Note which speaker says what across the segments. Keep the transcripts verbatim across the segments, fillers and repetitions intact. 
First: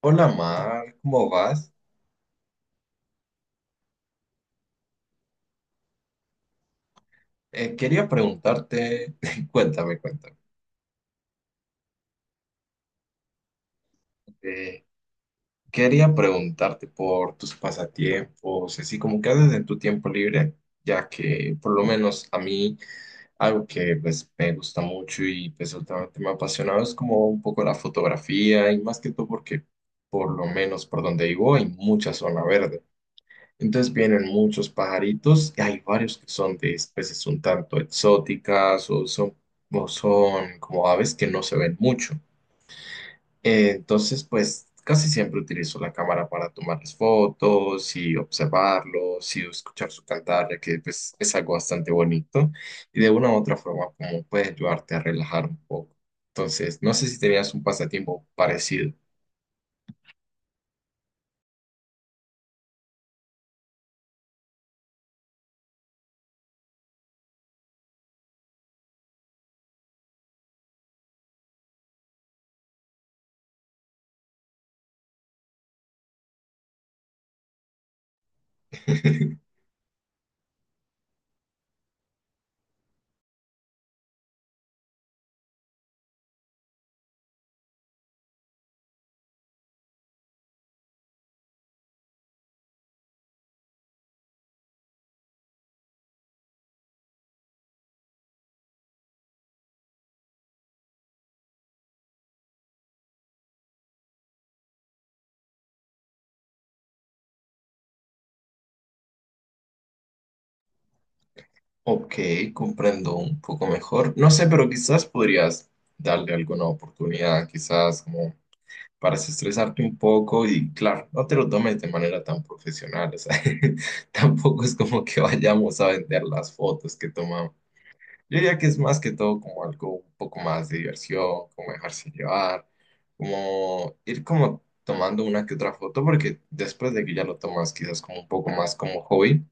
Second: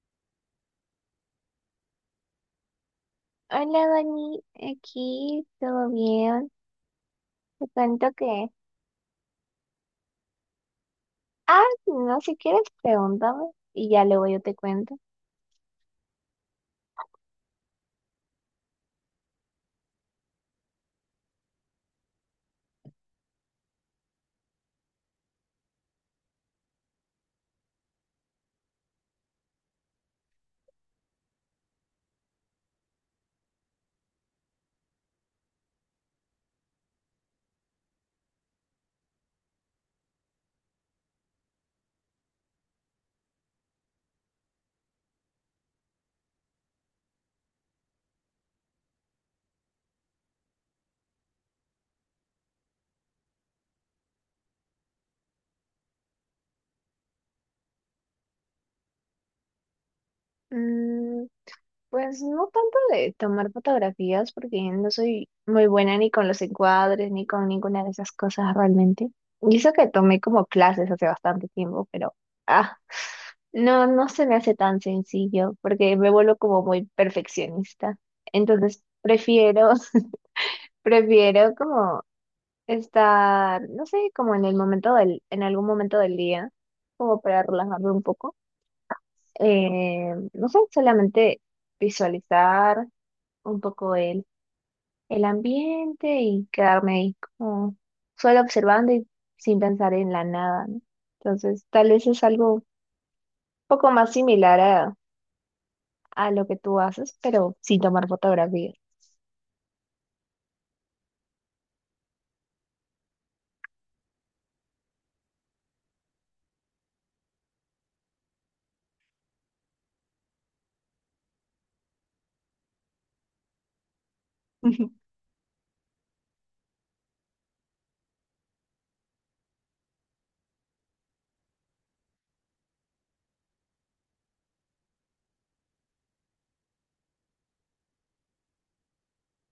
Speaker 1: Hola Mar, ¿cómo vas?
Speaker 2: Hola, Dani, aquí, ¿todo bien? Te
Speaker 1: Eh, quería
Speaker 2: cuento que...
Speaker 1: preguntarte, cuéntame, cuéntame.
Speaker 2: Ah, no, si quieres, pregúntame y ya luego yo te
Speaker 1: Eh,
Speaker 2: cuento.
Speaker 1: quería preguntarte por tus pasatiempos, así como qué haces en tu tiempo libre, ya que por lo menos a mí algo que pues me gusta mucho y pues últimamente me ha apasionado es como un poco la fotografía y más que todo porque por lo menos por donde vivo hay mucha zona verde. Entonces vienen muchos pajaritos y hay varios que son de especies un tanto exóticas o son, o son como aves que no se ven mucho. Eh, Entonces, pues casi siempre utilizo la cámara para tomarles fotos y observarlos y escuchar su cantar, ya que pues, es algo bastante bonito y de una u otra forma como puede ayudarte a relajar un poco. Entonces, no sé si tenías un pasatiempo parecido.
Speaker 2: Mm, pues no tanto de tomar fotografías porque no soy muy buena ni con los encuadres ni con ninguna de esas cosas realmente. Y eso que tomé como clases hace bastante tiempo, pero... Ah, no, no se me hace tan sencillo porque me vuelvo como muy perfeccionista. Entonces, prefiero... Prefiero como estar, no sé, como en el momento del, en algún momento del día, como para relajarme un poco. Eh, no sé, solamente visualizar un poco el, el ambiente y quedarme ahí como solo observando y sin pensar en la nada, ¿no? Entonces, tal vez es algo un poco más similar a, a lo que tú haces, pero sin tomar fotografías.
Speaker 1: Ok, comprendo un poco mejor. No sé, pero quizás podrías darle alguna oportunidad, quizás como para estresarte un poco y claro, no te lo tomes de manera tan profesional, o sea, tampoco es como que vayamos a vender las fotos que tomamos. Yo diría que es más que todo como algo un poco más de diversión, como dejarse llevar, como ir como tomando una que otra foto, porque después de que ya lo tomas quizás como un poco más como hobby.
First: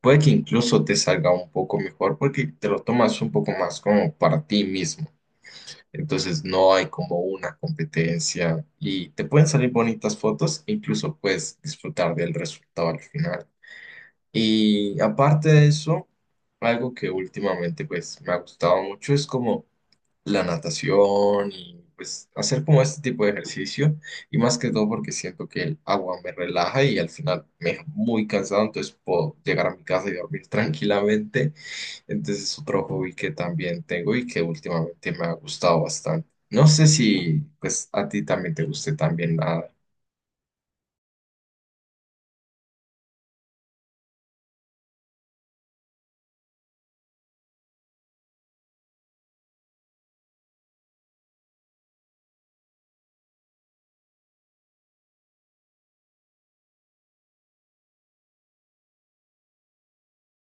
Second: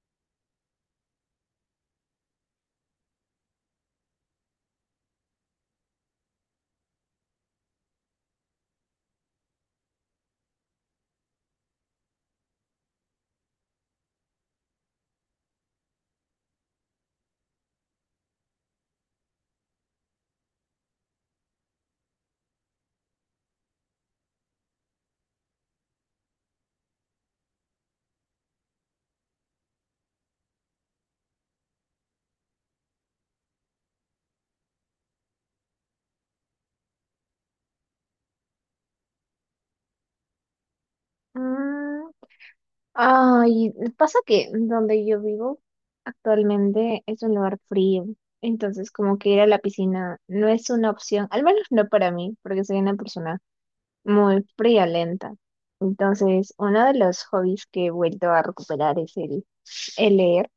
Speaker 1: Puede que incluso te salga un poco mejor porque te lo tomas un poco más como para ti mismo. Entonces no hay como una competencia y te pueden salir bonitas fotos e incluso puedes disfrutar del resultado al final. Y aparte de eso, algo que últimamente pues me ha gustado mucho es como la natación y pues hacer como este tipo de ejercicio y más que todo porque siento que el agua me relaja y al final me deja muy cansado, entonces puedo llegar a mi casa y dormir tranquilamente. Entonces es otro hobby que también tengo y que últimamente me ha gustado bastante. No sé si pues a ti también te guste también nada.
Speaker 2: Mm, Ay, pasa que donde yo vivo actualmente es un lugar frío, entonces como que ir a la piscina no es una opción, al menos no para mí, porque soy una persona muy friolenta. Entonces, uno de los hobbies que he vuelto a recuperar es el, el leer.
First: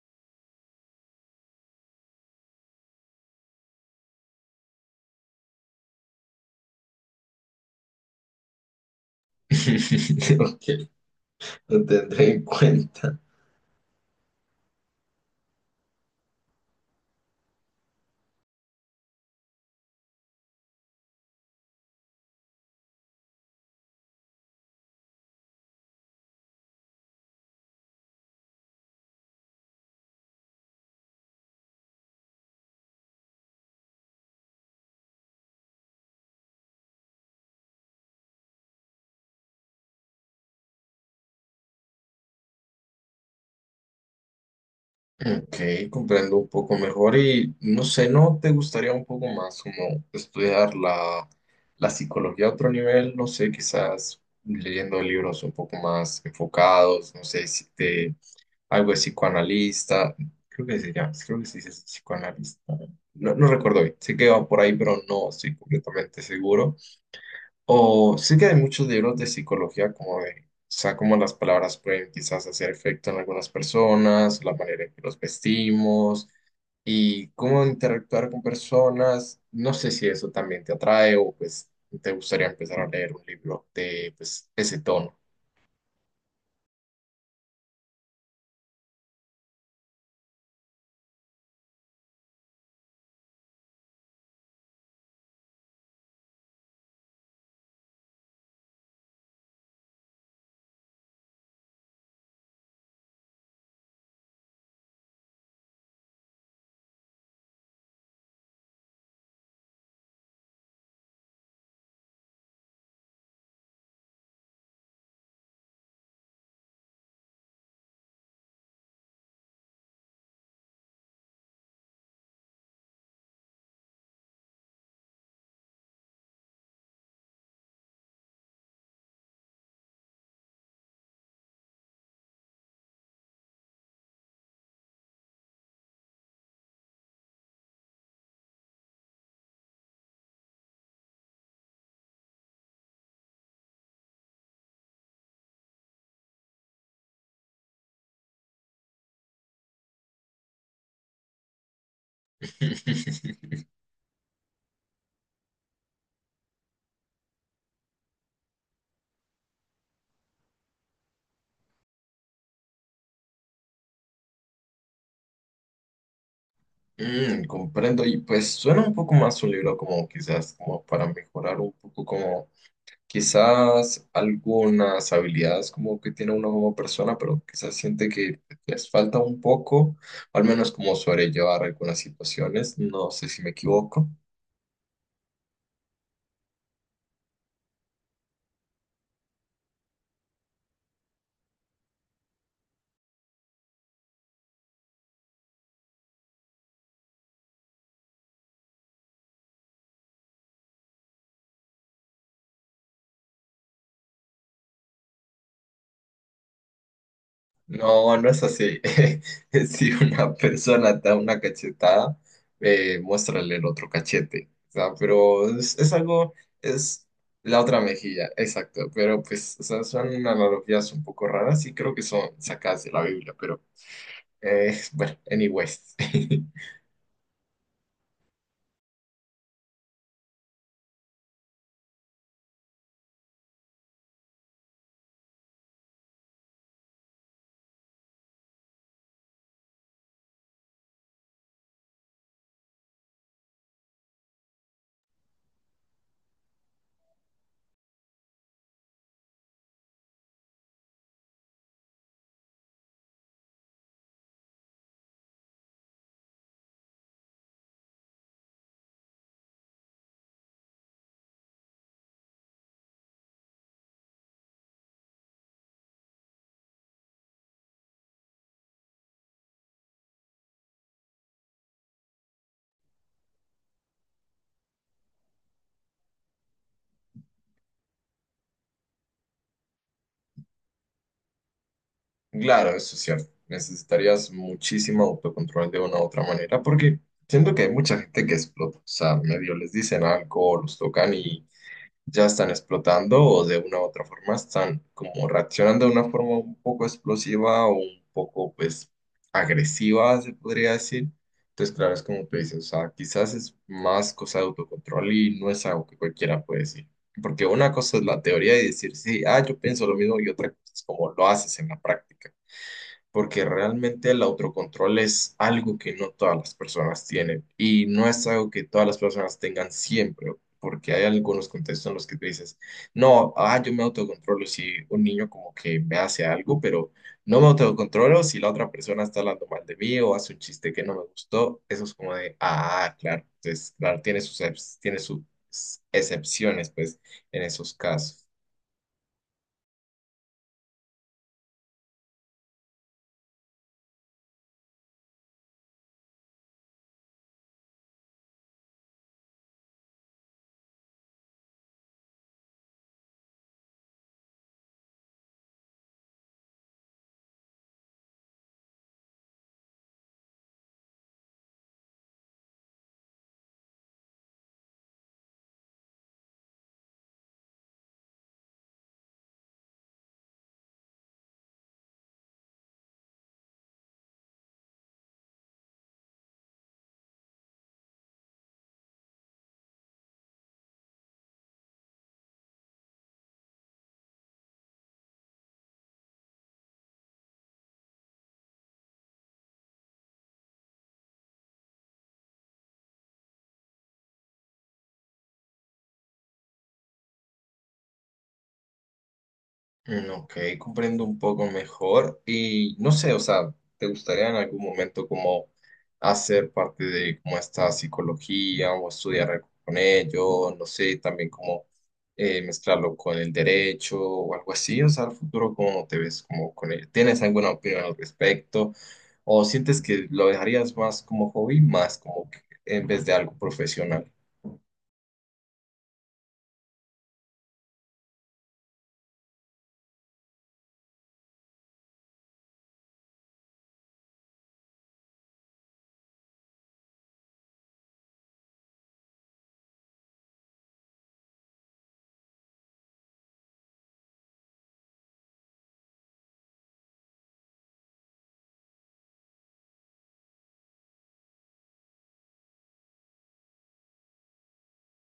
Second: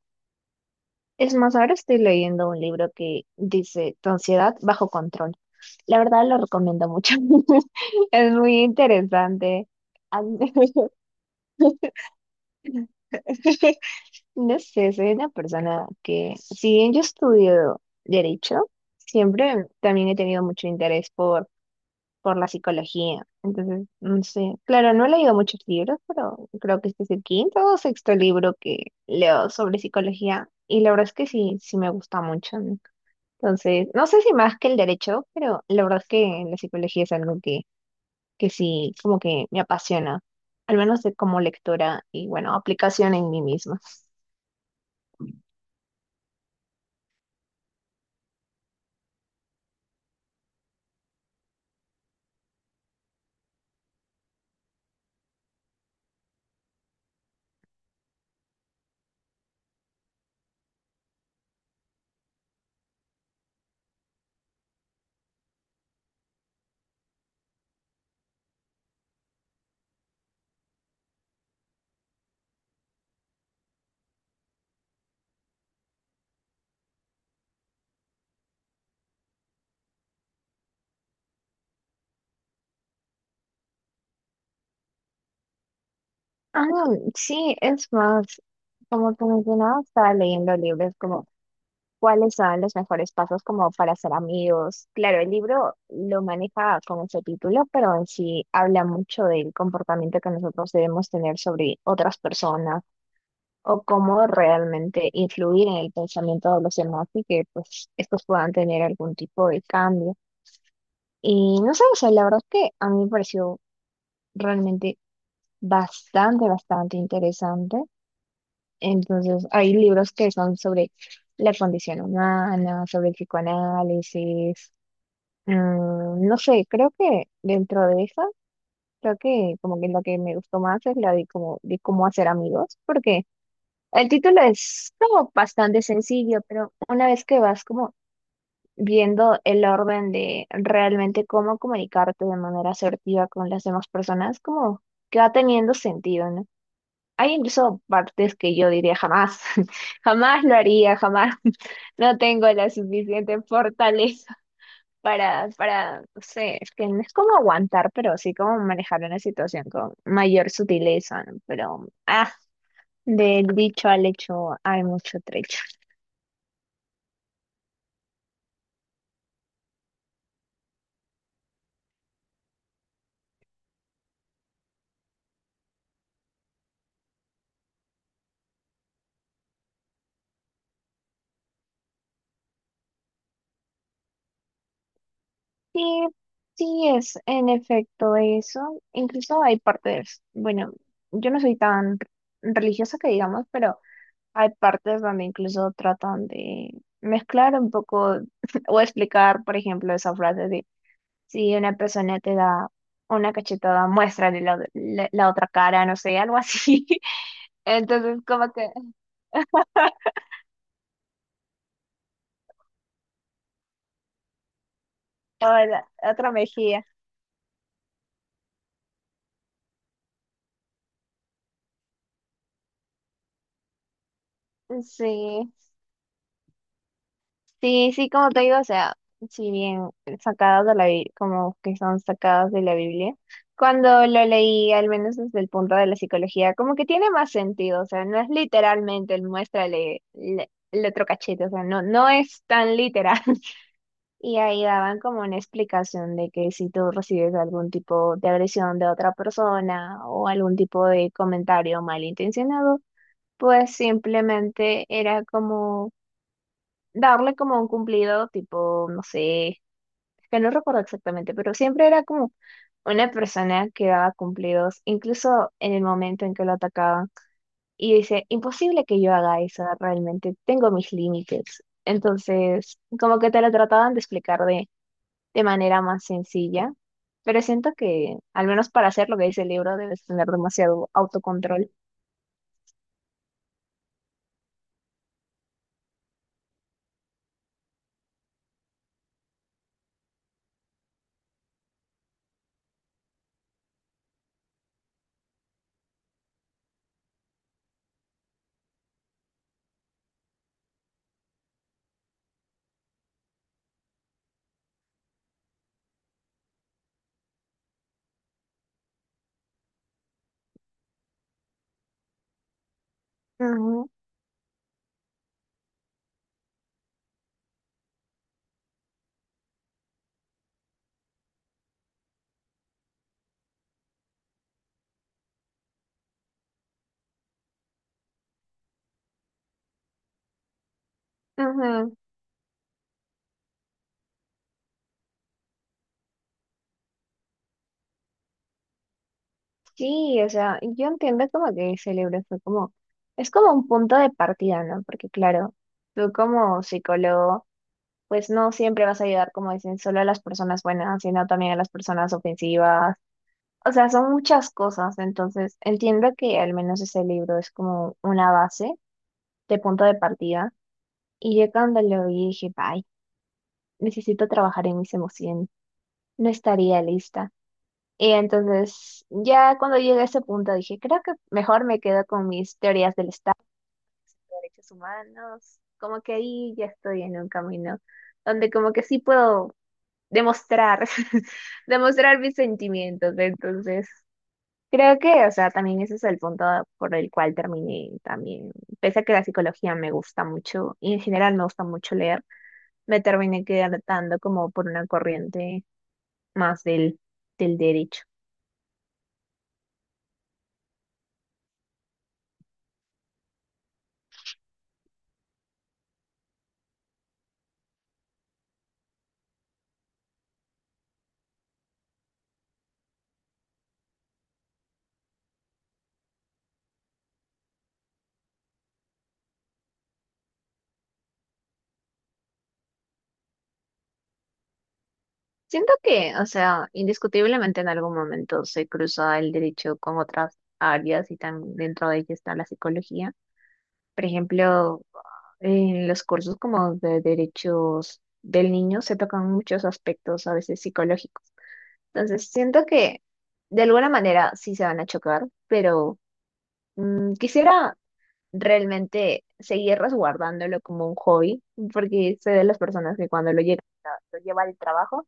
Speaker 2: Es más, ahora estoy leyendo un libro que dice Tu ansiedad bajo control. La verdad lo recomiendo mucho. Es muy interesante. Al-
Speaker 1: Lo que lo tendré en cuenta.
Speaker 2: No sé, soy una persona que, si bien yo estudio derecho, siempre también he tenido mucho interés por, por la psicología. Entonces, no sé, claro, no he leído muchos libros, pero creo que este es el quinto o sexto libro que leo sobre psicología. Y la verdad es que sí, sí me gusta mucho, ¿no? Entonces, no sé si más que el derecho, pero la verdad es que la psicología es algo que, que sí, como que me apasiona, al menos de como lectora y bueno, aplicación en mí misma.
Speaker 1: Ok, comprendo un poco mejor y no sé, ¿no te gustaría un poco más como estudiar la, la psicología a otro nivel? No sé, quizás leyendo libros un poco más enfocados, no sé, si te, algo de psicoanalista, creo que se llama, creo que se dice psicoanalista, no, no recuerdo bien, sé que va por ahí, pero no estoy completamente seguro. O sí que hay muchos libros de psicología, como de, o sea, cómo las palabras pueden quizás hacer efecto en algunas personas, la manera en que los vestimos y cómo interactuar con personas. No sé si eso también te atrae o pues te gustaría empezar a leer un libro de pues ese tono.
Speaker 2: Ah, sí, es más, como tú mencionabas, estaba leyendo libros como cuáles son los mejores pasos como para ser amigos. Claro, el libro lo maneja con ese título, pero en sí habla mucho del comportamiento que nosotros debemos tener sobre otras personas o cómo realmente influir en el pensamiento de los demás y que pues estos puedan tener algún tipo de cambio. Y no sé, o sea, la verdad es que a mí me pareció realmente bastante, bastante interesante. Entonces, hay libros que son sobre la condición humana, sobre el psicoanálisis. Mm, no sé, creo que dentro de eso, creo que como que lo que me gustó más es la de cómo, de cómo hacer amigos, porque el título es como bastante sencillo, pero una vez que vas como viendo el orden de realmente cómo comunicarte de manera asertiva con las demás personas, como que va teniendo sentido, ¿no? Hay incluso partes que yo diría jamás, jamás lo haría, jamás. No tengo la suficiente fortaleza para, para, no sé, es que no es como aguantar, pero sí como manejar una situación con mayor sutileza, ¿no? Pero, ah, del dicho al hecho hay mucho trecho.
Speaker 1: Mm, comprendo y pues suena un poco más un libro como quizás como para mejorar un poco como quizás algunas habilidades como que tiene uno como persona, pero quizás siente que les falta un poco, al menos como sobrellevar algunas situaciones. No sé si me equivoco.
Speaker 2: Sí, sí es en efecto eso. Incluso hay partes, bueno, yo no soy tan religiosa que digamos, pero hay partes donde incluso tratan de mezclar un poco o explicar, por ejemplo, esa frase de si una persona te da una cachetada, muéstrale la, la- la otra cara, no sé, algo así.
Speaker 1: No,
Speaker 2: Entonces,
Speaker 1: no es
Speaker 2: como que,
Speaker 1: así. Si una persona te da una cachetada, eh, muéstrale el otro cachete. O sea,
Speaker 2: o
Speaker 1: pero es,
Speaker 2: la
Speaker 1: es
Speaker 2: otra
Speaker 1: algo,
Speaker 2: mejilla.
Speaker 1: es la otra mejilla, exacto. Pero pues, o sea, son analogías un poco raras y creo que son sacadas de la Biblia, pero eh, bueno,
Speaker 2: Sí.
Speaker 1: anyways.
Speaker 2: Sí, sí, como te digo, o sea, si bien sacadas de la Biblia, como que son sacadas de la Biblia, cuando lo leí, al menos desde el punto de la psicología, como que tiene más sentido, o sea, no es literalmente el muéstrale le- el otro cachete, o sea, no, no es tan literal. Y ahí daban como una explicación de que si tú recibes algún tipo de agresión de otra persona o algún tipo de comentario malintencionado, pues simplemente era como darle como un cumplido, tipo, no sé, es que no recuerdo exactamente, pero siempre era como una persona que daba cumplidos, incluso en el momento en que lo atacaban. Y dice, imposible que yo haga eso, realmente tengo mis límites. Entonces, como que te lo trataban de explicar de, de manera más sencilla, pero siento que, al menos para hacer lo que dice el libro, debes tener demasiado autocontrol.
Speaker 1: Claro, eso es cierto. Necesitarías muchísimo autocontrol de una u otra manera, porque siento que hay mucha gente que explota. O sea, medio les dicen algo, los tocan y ya están explotando, o de una u otra forma están como reaccionando de una forma un poco explosiva o un poco, pues, agresiva, se podría decir. Entonces, claro, es como tú dices, o sea, quizás es más cosa de autocontrol y no es algo que cualquiera puede decir. Porque una cosa es la teoría y decir, sí, ah, yo pienso lo mismo, y otra cosa es como lo haces en la práctica porque
Speaker 2: Ujú,
Speaker 1: realmente el autocontrol es algo que no todas las personas tienen y no es algo que todas las personas tengan siempre, porque hay algunos contextos en los que tú dices, no, ah, yo me autocontrolo si un niño como que me hace algo, pero no me autocontrolo si la otra persona está hablando mal de mí o hace un chiste que no me gustó, eso es
Speaker 2: ujú.
Speaker 1: como de, ah, claro, entonces, claro, tiene sus, ex- tiene sus excepciones, pues, en esos casos.
Speaker 2: Sí, o sea, yo entiendo como que ese fue como, es como un punto de partida, ¿no? Porque claro, tú como psicólogo, pues no siempre vas a ayudar, como dicen, solo a las personas buenas, sino también a las personas ofensivas. O sea, son muchas cosas, entonces entiendo que al menos ese libro es como una base de punto de partida. Y yo cuando lo vi dije, bye, necesito trabajar en mis emociones, no estaría lista. Y entonces, ya cuando llegué a ese punto dije, creo que mejor me quedo con mis teorías del Estado, de derechos humanos, como que ahí ya estoy en un camino donde como que sí puedo demostrar, demostrar mis sentimientos. Entonces, creo que, o sea, también ese es el punto por el cual terminé también. Pese a que la psicología me gusta mucho y en general me gusta mucho leer, me terminé quedando como por una corriente más del, del derecho.
Speaker 1: Mm, ok, comprendo un poco mejor y no sé, o sea, ¿te gustaría en algún momento como hacer parte de como esta psicología o estudiar algo con ello? No sé, también como eh, mezclarlo con el derecho o algo así, o sea, ¿al futuro cómo te ves como con ello? ¿Tienes alguna opinión al respecto? ¿O sientes que lo dejarías más como hobby, más como que en vez de algo profesional?
Speaker 2: Siento que, o sea, indiscutiblemente en algún momento se cruza el derecho con otras áreas y tan dentro de ella está la psicología. Por ejemplo, en los cursos como de derechos del niño se tocan muchos aspectos a veces psicológicos. Entonces, siento que de alguna manera sí se van a chocar, pero mm, quisiera realmente seguir resguardándolo como un hobby, porque sé de las personas que cuando lo llegan, lo lleva al trabajo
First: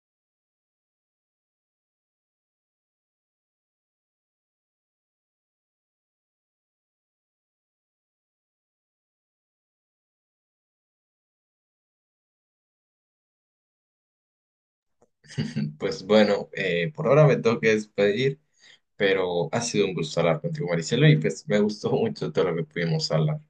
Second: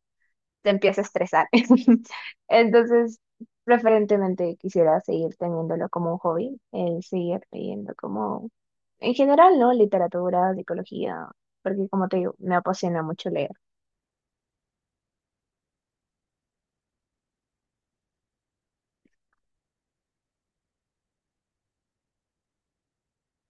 Speaker 2: te empieza a estresar. Entonces, preferentemente quisiera seguir teniéndolo como un hobby, el seguir leyendo como, en general, ¿no? Literatura, psicología, porque como te digo, me apasiona mucho leer.
Speaker 1: Pues bueno, eh, por ahora me tengo que despedir, pero ha sido un gusto hablar contigo, Maricela, y pues me gustó mucho todo lo que pudimos hablar.